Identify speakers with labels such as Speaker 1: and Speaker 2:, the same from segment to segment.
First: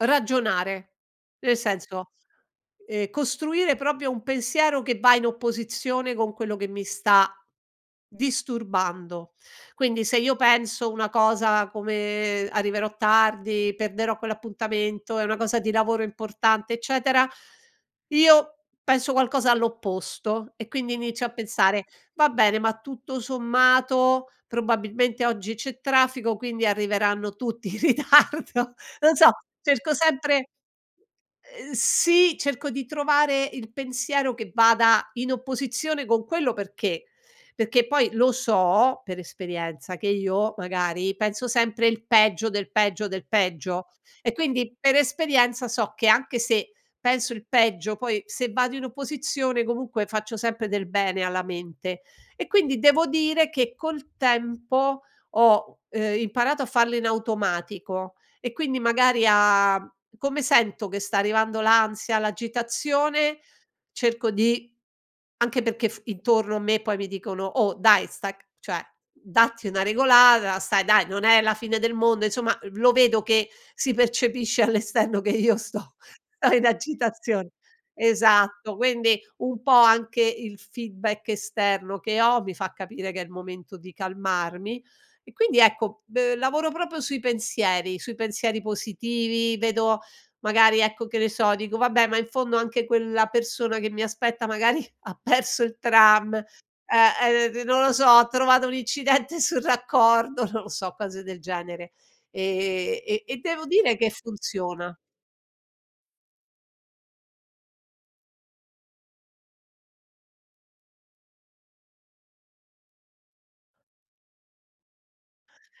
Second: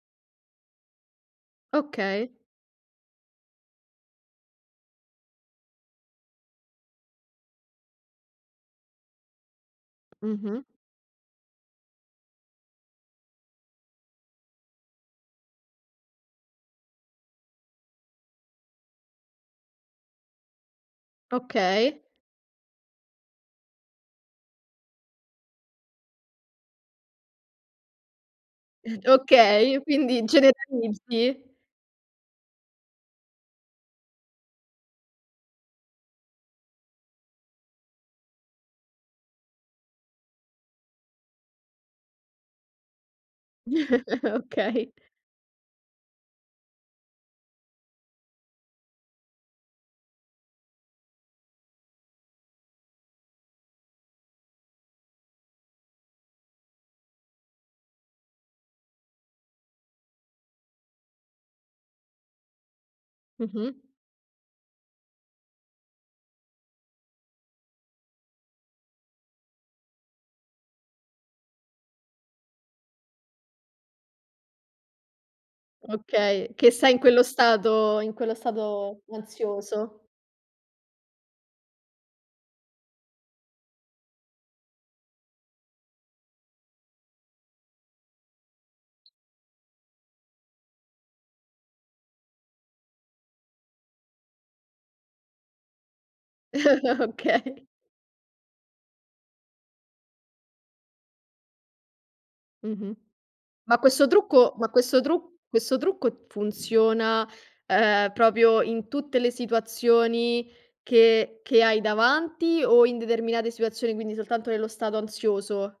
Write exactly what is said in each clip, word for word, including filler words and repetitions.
Speaker 1: Ragionare. Nel senso,
Speaker 2: Okay.
Speaker 1: ehm, costruire propio un pensiero, che va in opposizione con quello che mi sta, disturbando. Quindi, se io
Speaker 2: Mh-mh.
Speaker 1: penso una cosa, come: "Arriverò tardi, perderò quell'appuntamento, è una cosa di lavoro importante", eccetera, io, penso qualcosa all'opposto, e quindi inizio a pensare:
Speaker 2: Okay.
Speaker 1: "Va bene, ma tutto sommato, probabilmente oggi c'è traffico, quindi arriveranno tutti in ritardo" non so,
Speaker 2: Okay,
Speaker 1: cerco
Speaker 2: quindi
Speaker 1: sempre
Speaker 2: generalizzi?
Speaker 1: uhm, sì, cerco di trovare il pensiero che vada in opposizione con quello, perché: perché poi, lo so, per esperienza che io, magari, penso sempre il peggio, del peggio, del peggio, e quindi,
Speaker 2: Okay.
Speaker 1: per esperienza, so che anche se, penso il peggio, poi se vado in opposizione, comunque, faccio sempre del bene alla mente. E quindi, devo dire che col tempo ho, uhm, imparato a farlo in automatico, e quindi, magari, a come sento che sta arrivando l'ansia, l'agitazione,
Speaker 2: Mh-mh.
Speaker 1: cerco di anche perché f intorno a me poi mi dicono: "Oh, dai! Stac cioè, datti una regolada, stai dai, non è la fine del mondo", insomma, eh, v lo vedo che si percepisce all' esterno che io sto
Speaker 2: Okay,
Speaker 1: sto in
Speaker 2: che sei in quello
Speaker 1: agitazione
Speaker 2: stato in quello
Speaker 1: esatto,
Speaker 2: stato,
Speaker 1: quindi, un po'
Speaker 2: ansioso.
Speaker 1: anche il feedback esterno che ho, mi fa capire che è il momento di calmarmi; e quindi, ecco b lavoro propo sui pensieri, sui pensieri positivi, vedo magari ecco, che ne so, dico: "Vabbè, ma in fondo anche quella persona che mi aspetta, magari, ha perso il tram", eh, [unintelligible]
Speaker 2: Okay.
Speaker 1: non lo so, "ha trovato un incidente sul raccordo", non lo so, cose del genere.
Speaker 2: Mh-mh.
Speaker 1: E e e e e devo
Speaker 2: Ma
Speaker 1: dire
Speaker 2: questo
Speaker 1: che
Speaker 2: trucco ma
Speaker 1: funziona.
Speaker 2: questo tru questo trucco funziona, uhm, propio in tutte le situazioni che che hai davanti, o in determinade siuazioni, quindi, soltanto nello stato ansioso?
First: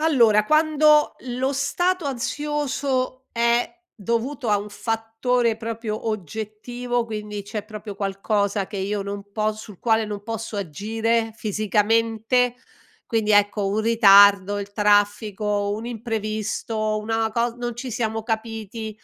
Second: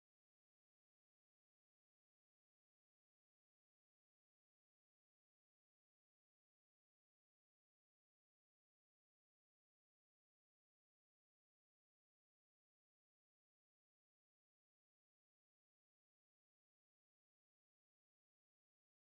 Speaker 1: Allora, quando lo stato ansioso è dovuto a un fattore propio oggettivo, quindi c'è propio qualcosa che io non po sul quale non posso agire, fisicamente, quindi ecco, un ritardo, il traffico, un imprevisto, una cos non ci siamo capiti,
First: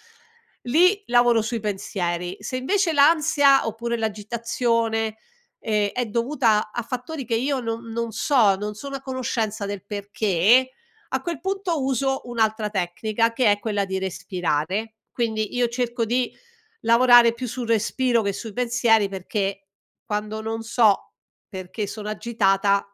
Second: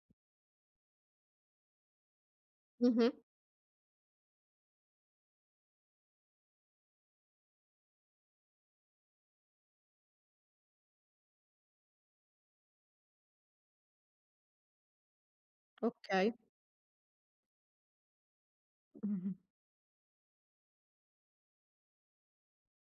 Speaker 1: lì lavoro sui pensieri. Se invece
Speaker 2: Mh-mh.
Speaker 1: l'ansia, oppure l'agitazione, ehm, è dovuta a fattori che io non non so, non sono a conoscenza del perché, a quel punto uso un'altra tecnica, che è quella di respirare. Quindi, io cerco
Speaker 2: Okay.
Speaker 1: di lavorare più sul respiro che sui pensieri
Speaker 2: Mh-mh.
Speaker 1: perché, quando non so, perché sono agitata